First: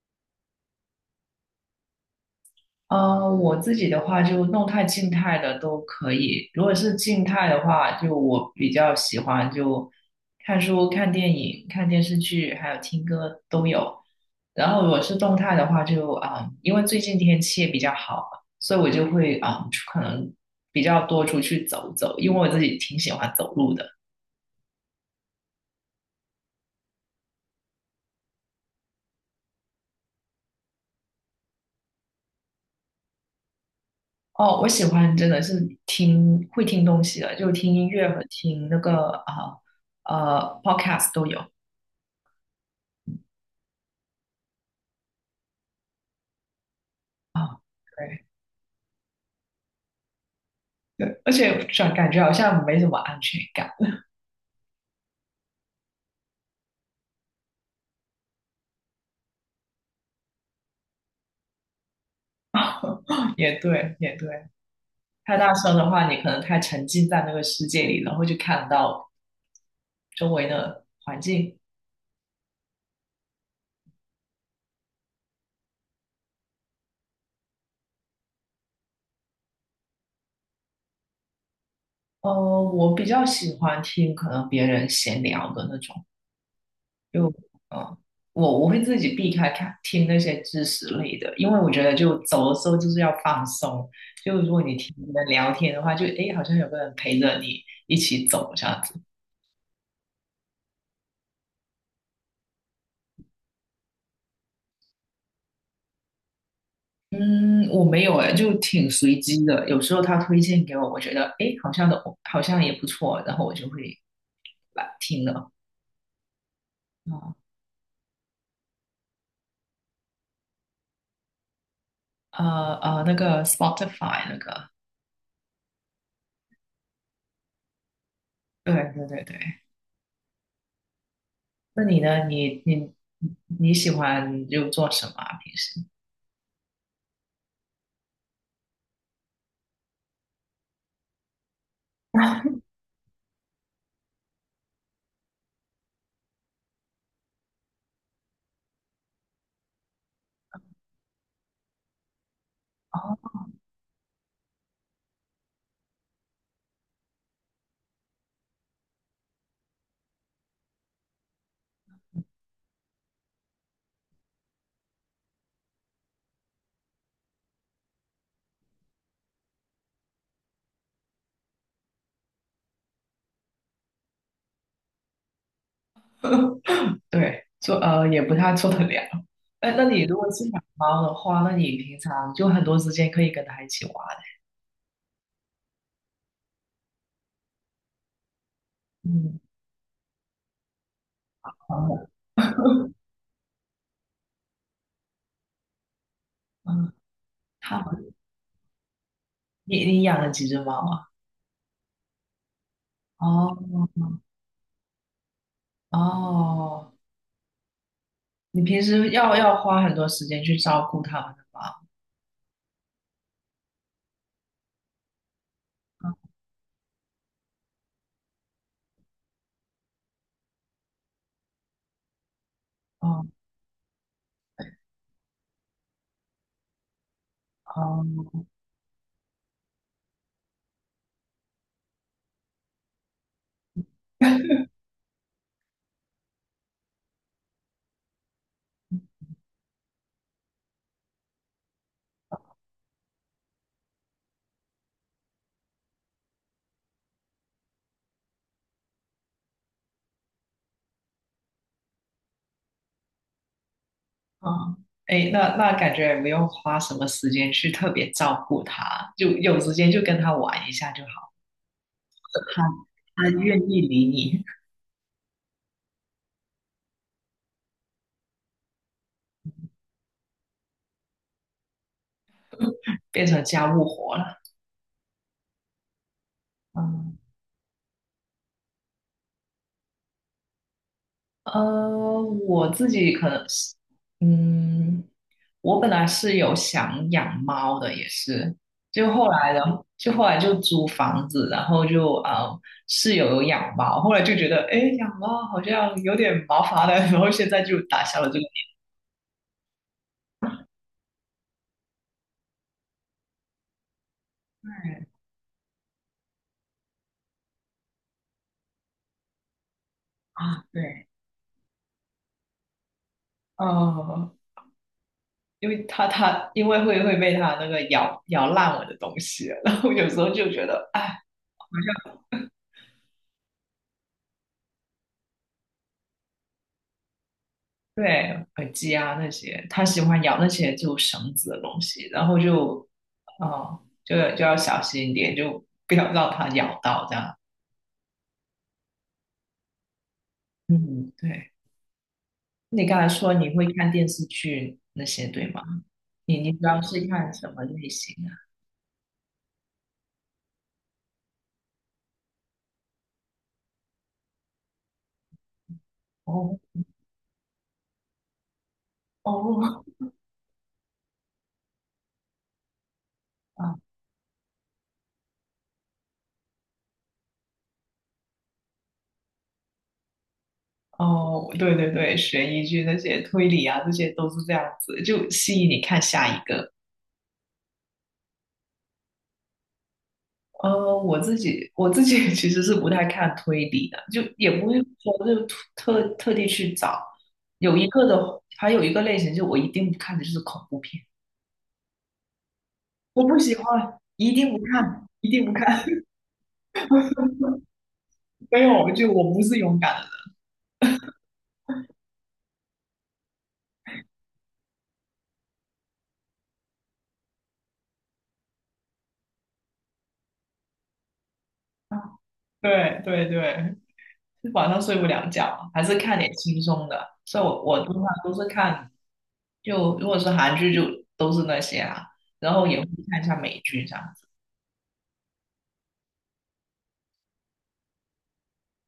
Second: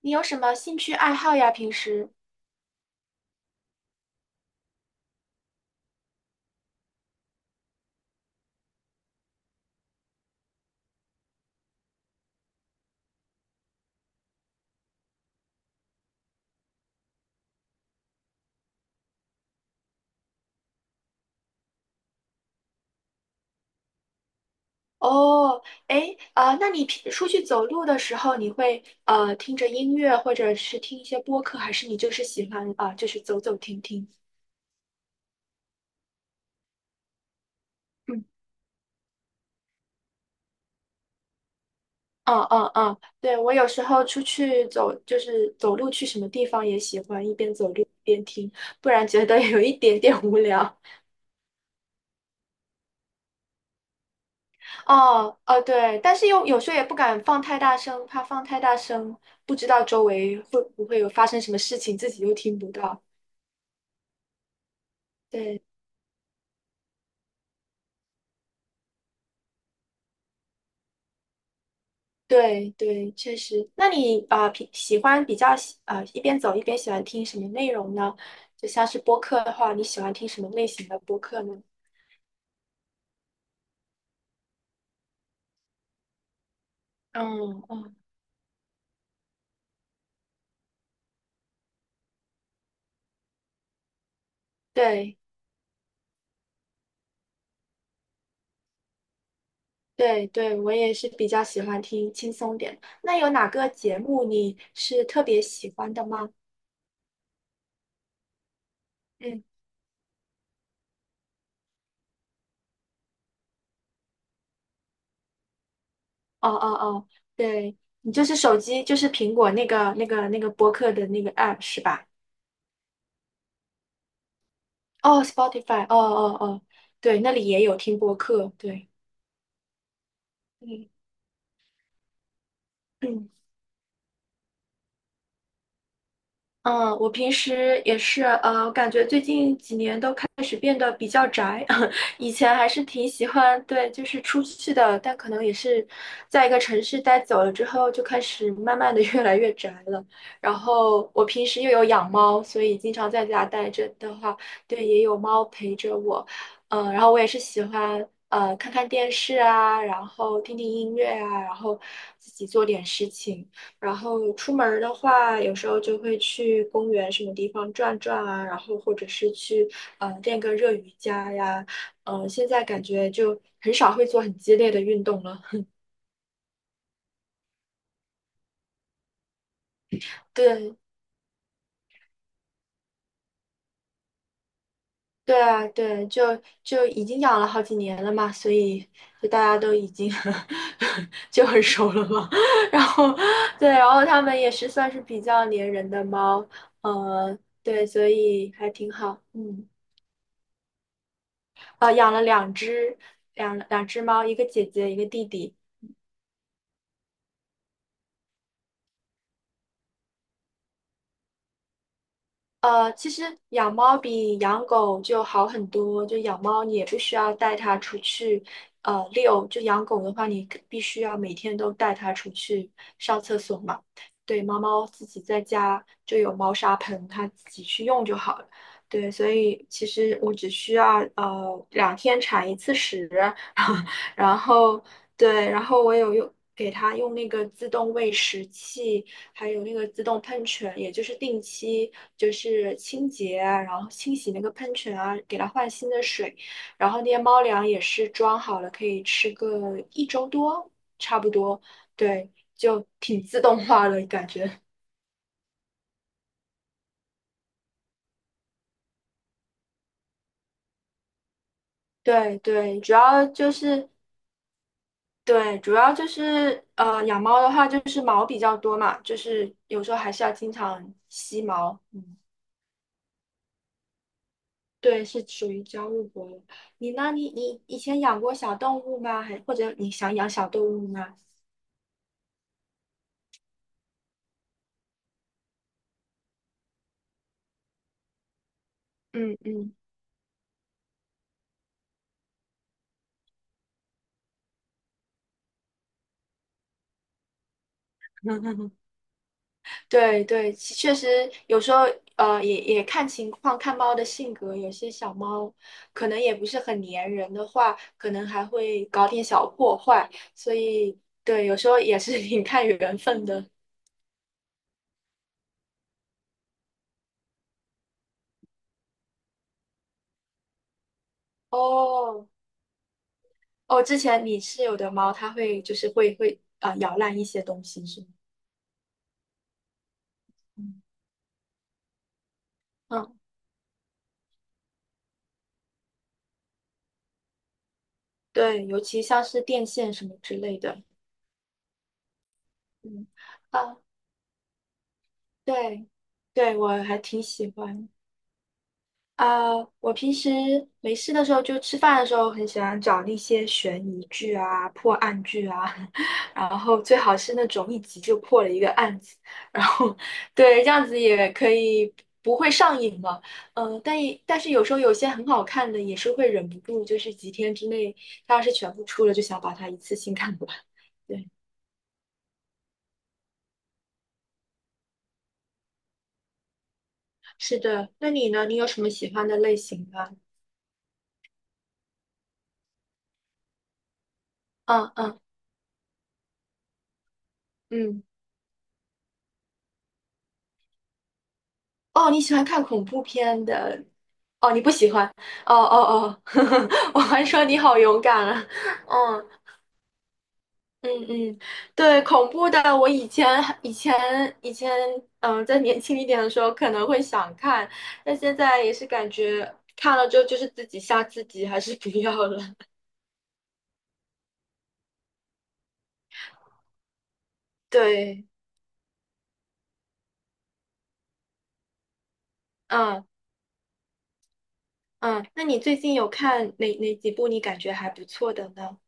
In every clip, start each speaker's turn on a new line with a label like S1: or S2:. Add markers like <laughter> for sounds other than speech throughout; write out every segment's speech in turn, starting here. S1: 你有什么兴趣爱好呀？平时？
S2: 嗯，我自己的话就动态、静态的都可以。如果是静态的话，就我比较喜欢就看书、看电影、看电视剧，还有听歌都有。然后如果是动态的话就，因为最近天气也比较好嘛，所以我就会可能比较多出去走走，因为我自己挺喜欢走路的。
S1: 哦，那你出去走路的时候，你会听着音乐，或者是听一些播客，还是你就是喜欢就是走走停停？
S2: 哦，我喜欢真的是听会听东西的，就听音乐和
S1: 嗯
S2: 听那个podcast 都有
S1: 嗯,对，我有时候出去走，就是走路去什么地方也喜欢一边
S2: 啊。
S1: 走路一边
S2: 对。
S1: 听，不然觉得有一点点无聊。
S2: 对，而且感觉好像没什么安全感。
S1: 哦哦，对，但是又有时候也不敢放太大声，怕放太大声，不知道周围会不会有发生什么事情，自己又听不到。
S2: <laughs> 也对，也对，太大
S1: 对。
S2: 声的话，你可能太沉浸在那个世界里，然后就看不到周围的环境。
S1: 对对，确实。那你啊，呃平、喜欢比较喜啊、一边走一边喜欢听什么内容呢？就像是播客的话，你喜欢听什么类型的播客呢？
S2: 呃，我比较喜欢听可能别人闲聊的那种，就
S1: 嗯
S2: 呃，
S1: 嗯。
S2: 我会自己避开看听那些知识类的，因为我觉得就走的时候就是要放松。就如果你听
S1: 对
S2: 人聊天的话，就诶，好像有个人陪着你一起走这样子。
S1: 对对，我也是比较喜欢听轻松点。那有哪个节目你是特别喜欢的吗？
S2: 嗯，我没有哎，就挺随
S1: 嗯，
S2: 机的。有时候他推荐给我，我觉得诶，好像的，好像也不错，然后我就会把听了。
S1: 哦哦哦，
S2: 啊
S1: 对，你就是手机，就是苹果那个播客的那个 app 是吧？
S2: 那个 Spotify 那个，
S1: 哦，Spotify,哦哦哦，对，那里也有听播客，
S2: 对
S1: 对，
S2: 对对对。
S1: 嗯
S2: 那你呢？你
S1: 嗯。
S2: 你喜欢就做什么啊？平时
S1: 嗯，我平时也是，我感觉最近几年都开始变得比较宅，<laughs> 以前
S2: <laughs>？
S1: 还是挺喜欢，对，就是出去的，但可能也是在一个城市待久了之后，就开始慢慢的 <laughs> 越来越宅了。然后我平时又有养猫，所以经常在
S2: 哦，
S1: 家待着的话，对，也有猫陪着我，然后我也是喜欢，看看电视啊，然后听听音乐啊，然后自己做点事情。然后出门儿的话，有时候就会去公园什么地方转转啊，然后或者是去练个热瑜伽呀，呃，现在感觉就很少会做很激烈的运动了。
S2: 对，做也不太做得了。哎，那你如果是养
S1: 对，
S2: 猫的话，那你平常就很多时间可以跟它一起玩。
S1: 对啊，对，就已经养了好几年了嘛，所以就大
S2: 嗯，
S1: 家都已经 <laughs> 就
S2: 好
S1: 很熟了
S2: 的
S1: 嘛。<laughs> 然
S2: <laughs>
S1: 后对，然后它们也是算是比较粘人的猫，
S2: 嗯，
S1: 呃，
S2: 它
S1: 对，
S2: 好，
S1: 所以还挺好，嗯。
S2: 你你养了几只猫啊？
S1: 呃，养了两只
S2: 哦
S1: 两只猫，一个姐姐，一个弟弟。
S2: 哦，你平时要花很多时间去照顾他们的吧？
S1: 呃，其实养猫比养狗就好很多。就养猫，你也不需要带它出去，呃，遛。就养狗的话，你可必须要每天都带它出去上厕
S2: 哦
S1: 所嘛。对，猫猫自己在家就有猫砂盆，它自己去
S2: 哦
S1: 用就好了。对，所以其实我只需要两天铲一次屎，<laughs> 然后对，然后我给它用那个自动喂食器。还有那个自动喷泉，也就是定期就是清洁啊，然后清洗那个喷泉啊，给它换新的水。然后那些猫粮也是装好了，可以吃个一周多，差不多。对，就挺自动化的感觉。
S2: 哦，哎，那那感觉也没有花什么时间去特别照顾他，就有时间就跟他玩一下就好了。
S1: 对
S2: 他
S1: 对，主要
S2: 他
S1: 就
S2: 愿意
S1: 是
S2: 理你，
S1: 对，主要就是养猫的话就是毛比较多嘛，就是有时候还是要经常吸毛。嗯
S2: 变成家务活了。
S1: 对，是属于家务活物。你呢？
S2: 嗯
S1: 你以前养过小动物吗？或者你想养小动物吗？
S2: 呃，我自己可能是，嗯，我本来是有想养猫的，也是，就后
S1: 嗯
S2: 来的，
S1: 嗯，
S2: 就后来就租房子，然后就室友有养猫，后来就觉得，哎，养猫好像有点麻烦了，然后现在就打消了这个
S1: <laughs> 对对，确实有时候也看情况，看猫的性格，有些
S2: 对
S1: 小猫可能也不是很粘人的话，可能还会搞点小破坏，所
S2: 啊，
S1: 以
S2: 对，
S1: 对，有时候也是 <laughs> 挺看缘分的。
S2: 呃，因为它因为会被它那个咬烂我的东西，然后有时候就觉得，哎。
S1: 哦哦，之前你室友的猫，它会就是会咬烂一些东西是吗？
S2: 对，耳机啊那些，他喜欢咬那
S1: 嗯
S2: 些就绳子的东西，然后就，哦，就要小心一点，就不要让它咬到这样。
S1: 对，尤其像是电线什么之类的，
S2: 嗯，对。你刚
S1: 嗯，
S2: 才说你会
S1: 啊，
S2: 看电视剧那些，对吗？
S1: 对，
S2: 你你
S1: 对，
S2: 主
S1: 我
S2: 要
S1: 还
S2: 是
S1: 挺
S2: 看什
S1: 喜
S2: 么类
S1: 欢
S2: 型啊？
S1: 啊。我平时没事的时候，就吃饭的时候，很喜欢找那些悬疑剧啊、破案剧啊，<laughs> 然
S2: 哦
S1: 后最好是那种一集就破了一个案子，然
S2: 哦
S1: 后对，这样子也可以不会上瘾嘛。
S2: <laughs> 啊
S1: 但是有时候有些很好看的，也是会忍不住，就是几天之内，它要是全部出了，就想把它一次性看完。<laughs> 对。
S2: 哦，对对对，悬疑剧那些推理啊，这些都是这样子，就吸引你看下一个。
S1: 是的，那你呢？你有什么喜欢的类型吗？
S2: 我自己 <laughs> 其实是不太看推理的，就也不会
S1: 嗯嗯
S2: 说就特地去找。有一
S1: 嗯，
S2: 个的，还有一个类型，就我一定不看的就是恐怖片，
S1: 哦，你喜欢看恐怖
S2: 我不
S1: 片
S2: 喜
S1: 的？
S2: 欢，一定
S1: 哦，你
S2: 不
S1: 不喜欢？
S2: 看，一定不
S1: 哦
S2: 看。
S1: 哦
S2: <laughs>
S1: 哦，<laughs> 我还说你好勇敢啊！
S2: 没有，就
S1: 嗯
S2: 我不是勇敢的人。
S1: 嗯嗯，对，恐怖的，我以前以前以前，嗯，在年轻一点的时候可能会想看，但现在也是感觉看了之后就是自己吓自己，还是不要了。
S2: 对对对，晚上睡不了觉，还是看点轻松的。所以我通常
S1: 对，
S2: 都是看，就如果是韩剧就都是那些啊，然后也会
S1: 嗯
S2: 看一下美剧这样。
S1: 嗯，那你最近有看哪几部你感觉还不错的呢？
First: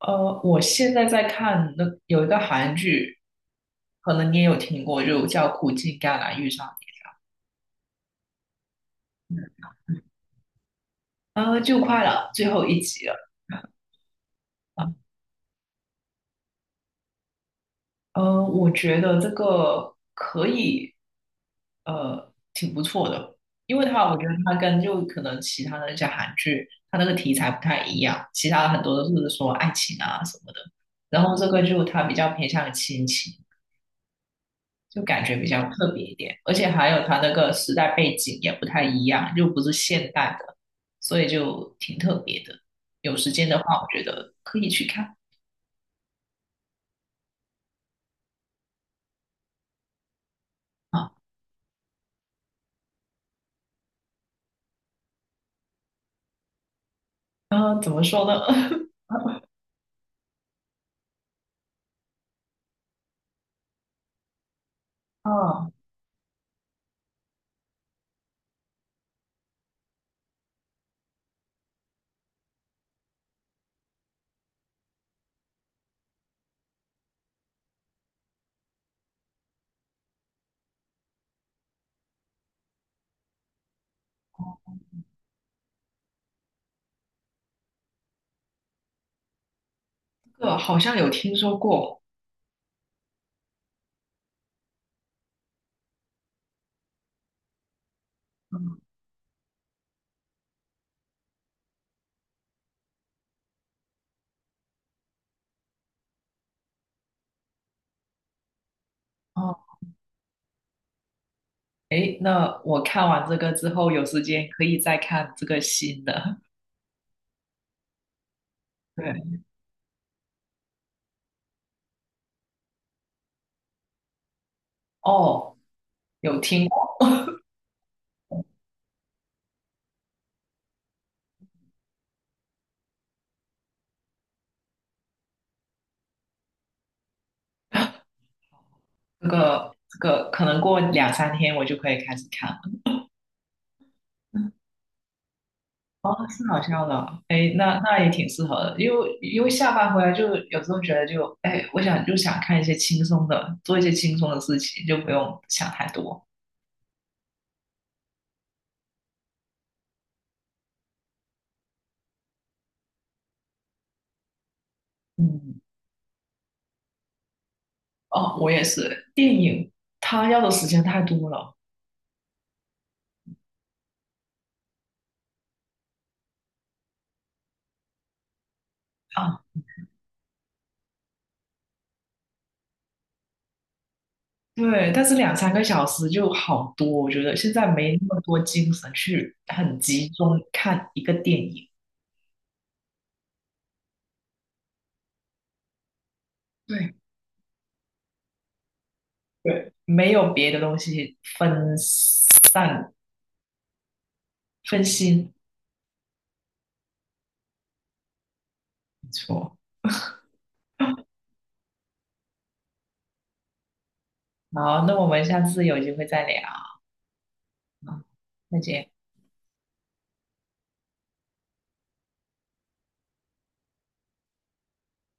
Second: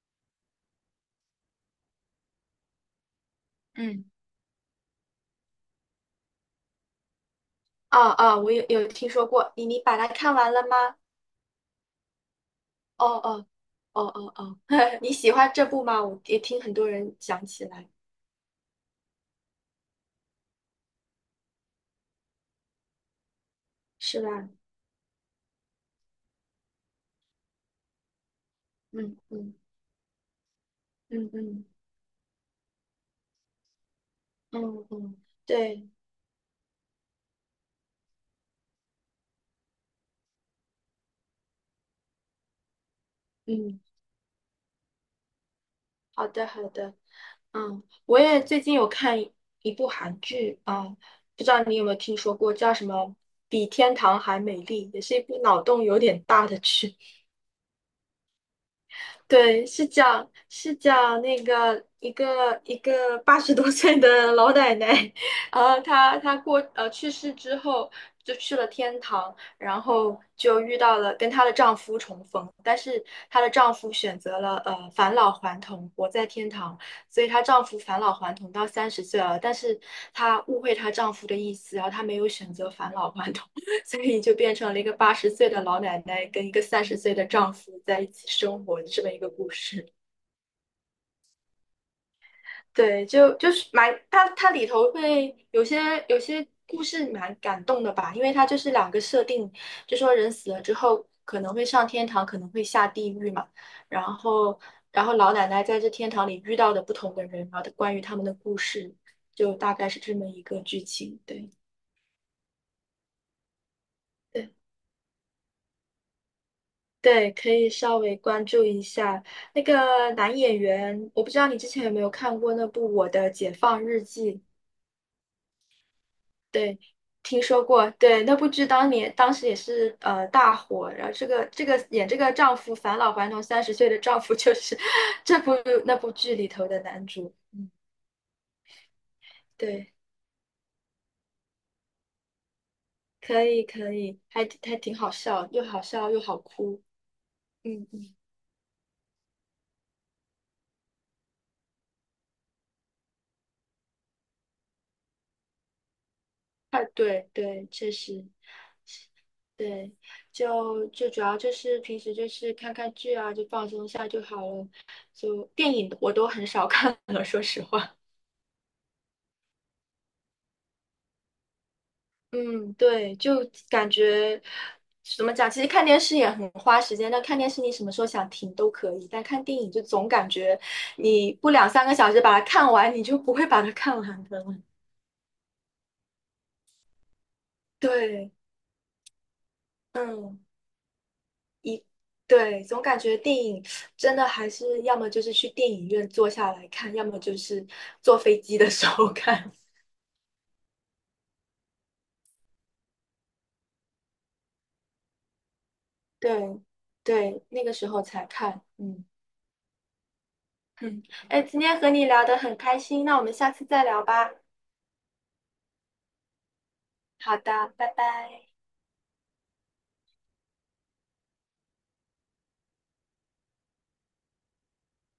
S2: 我现在在看那有一个韩剧，
S1: 嗯。
S2: 可能你也有听过，就叫《苦尽甘来遇上
S1: 啊啊，我有听说过，你你把它看完了吗？
S2: 你》，就快了，最后一集
S1: 哦
S2: 了
S1: 哦哦哦哦，
S2: 啊。
S1: <laughs> 你喜欢这部吗？我也听很多人讲起来，
S2: 我觉得这个可以，挺不错的，因为它我
S1: 是
S2: 觉得
S1: 吧？
S2: 它跟就可能其他的那些韩剧，它那个题材不太一样，其他的很多都
S1: 嗯
S2: 是说
S1: 嗯
S2: 爱情啊什么的，然
S1: 嗯
S2: 后这个
S1: 嗯
S2: 就它比较偏向于亲情。
S1: 嗯
S2: 就
S1: 嗯，
S2: 感觉比较
S1: 对，
S2: 特别一点，而且还有它那个时代背景也不太一样，又不是现代的，所以就挺特别的。有时间的话，
S1: 嗯，
S2: 我觉得可以去看
S1: 好的好的，嗯，我也最近有看一部韩剧啊，
S2: 啊。
S1: 不知道你有没有听说过，叫什么《比天堂还美丽》，也是一部脑洞有点大的剧。
S2: 怎么说呢？<laughs>
S1: 对，是讲那个一个80多岁的老奶奶，<laughs> 然
S2: 啊，
S1: 后她去世之后就去了天堂，然后就遇到了跟她的丈夫重逢，但是她的丈夫选择了返老还童，活在天堂，所以她丈夫返老还童到三十岁了，但是她误会她丈夫的意思，然后她没有选择返老还童。所以就变成了一个80岁的老奶奶跟一个三十岁的丈夫在一起生活的这么一个故事。
S2: 这个好像有听说过，
S1: 对，就就是蛮它里头会有些有些故事蛮感动的吧，因为它就是
S2: 嗯，
S1: 两个设定，就说人死了之后可能会上天堂，可能会下地狱嘛，然后然后老奶奶在这天堂里遇到的不同的人，然后关于他们的故事，就
S2: 哦，
S1: 大概是这么一个剧情。对
S2: 诶，那我看完这个之后，有时间
S1: 对，
S2: 可以再看这个新的。
S1: 对，可以稍微关注一
S2: <laughs>
S1: 下
S2: 对，
S1: 那个男演员，我不知道你之前有没有看过那部《我的解放日记》？
S2: 哦，有听
S1: 对，
S2: 过
S1: 听说过。对，那部剧当时也是大火，然后这个演丈夫返老还童三十岁的丈夫就是 <laughs> 这部那部剧里头的男主。嗯，
S2: 这个，
S1: 对，
S2: 这个可能过两三天我就可以开始看了。
S1: 可以可以，还挺好笑，又好
S2: 哦，
S1: 笑又好
S2: 是好
S1: 哭。
S2: 笑的，哎，那
S1: 嗯
S2: 那也
S1: 嗯，
S2: 挺适合的，因为因为下班回来就有时候觉得就，哎，我想就想看一些轻松的，做一些轻松的事情，就不用想太多。
S1: 啊，对对，确实。对，就主要就是平时就是看看剧啊，就放松一下就好了。就
S2: 嗯，
S1: 电影我都很少 <laughs> 看了，说实话。
S2: 哦，我也是，电影它要的时间太多了
S1: 嗯，对，就感觉怎么讲？其实看电视也很花时间，但看电视你什么时候想停都可以，但
S2: 啊，
S1: 看电影就总感觉你不两三个小时把它看完，你就不会把它看完的了
S2: 对，但是两三个小时就好多，我觉得现在
S1: <laughs>
S2: 没那么
S1: 对，
S2: 多精神去很集中
S1: 嗯，
S2: 看一个电影。
S1: 对，总感觉电影真的还是要么就是去电影院坐下来
S2: 对
S1: 看，要么就是坐飞机的时候 <laughs> 看。
S2: 对，没有别的东西分散分心，
S1: 对对，那个时候才看，嗯
S2: 没错。
S1: 嗯，哎，今天和你聊得很开心，那我们下次再聊吧。
S2: 好，那我们下次有机会再聊。
S1: 好的，拜
S2: 好，
S1: 拜。
S2: 再见。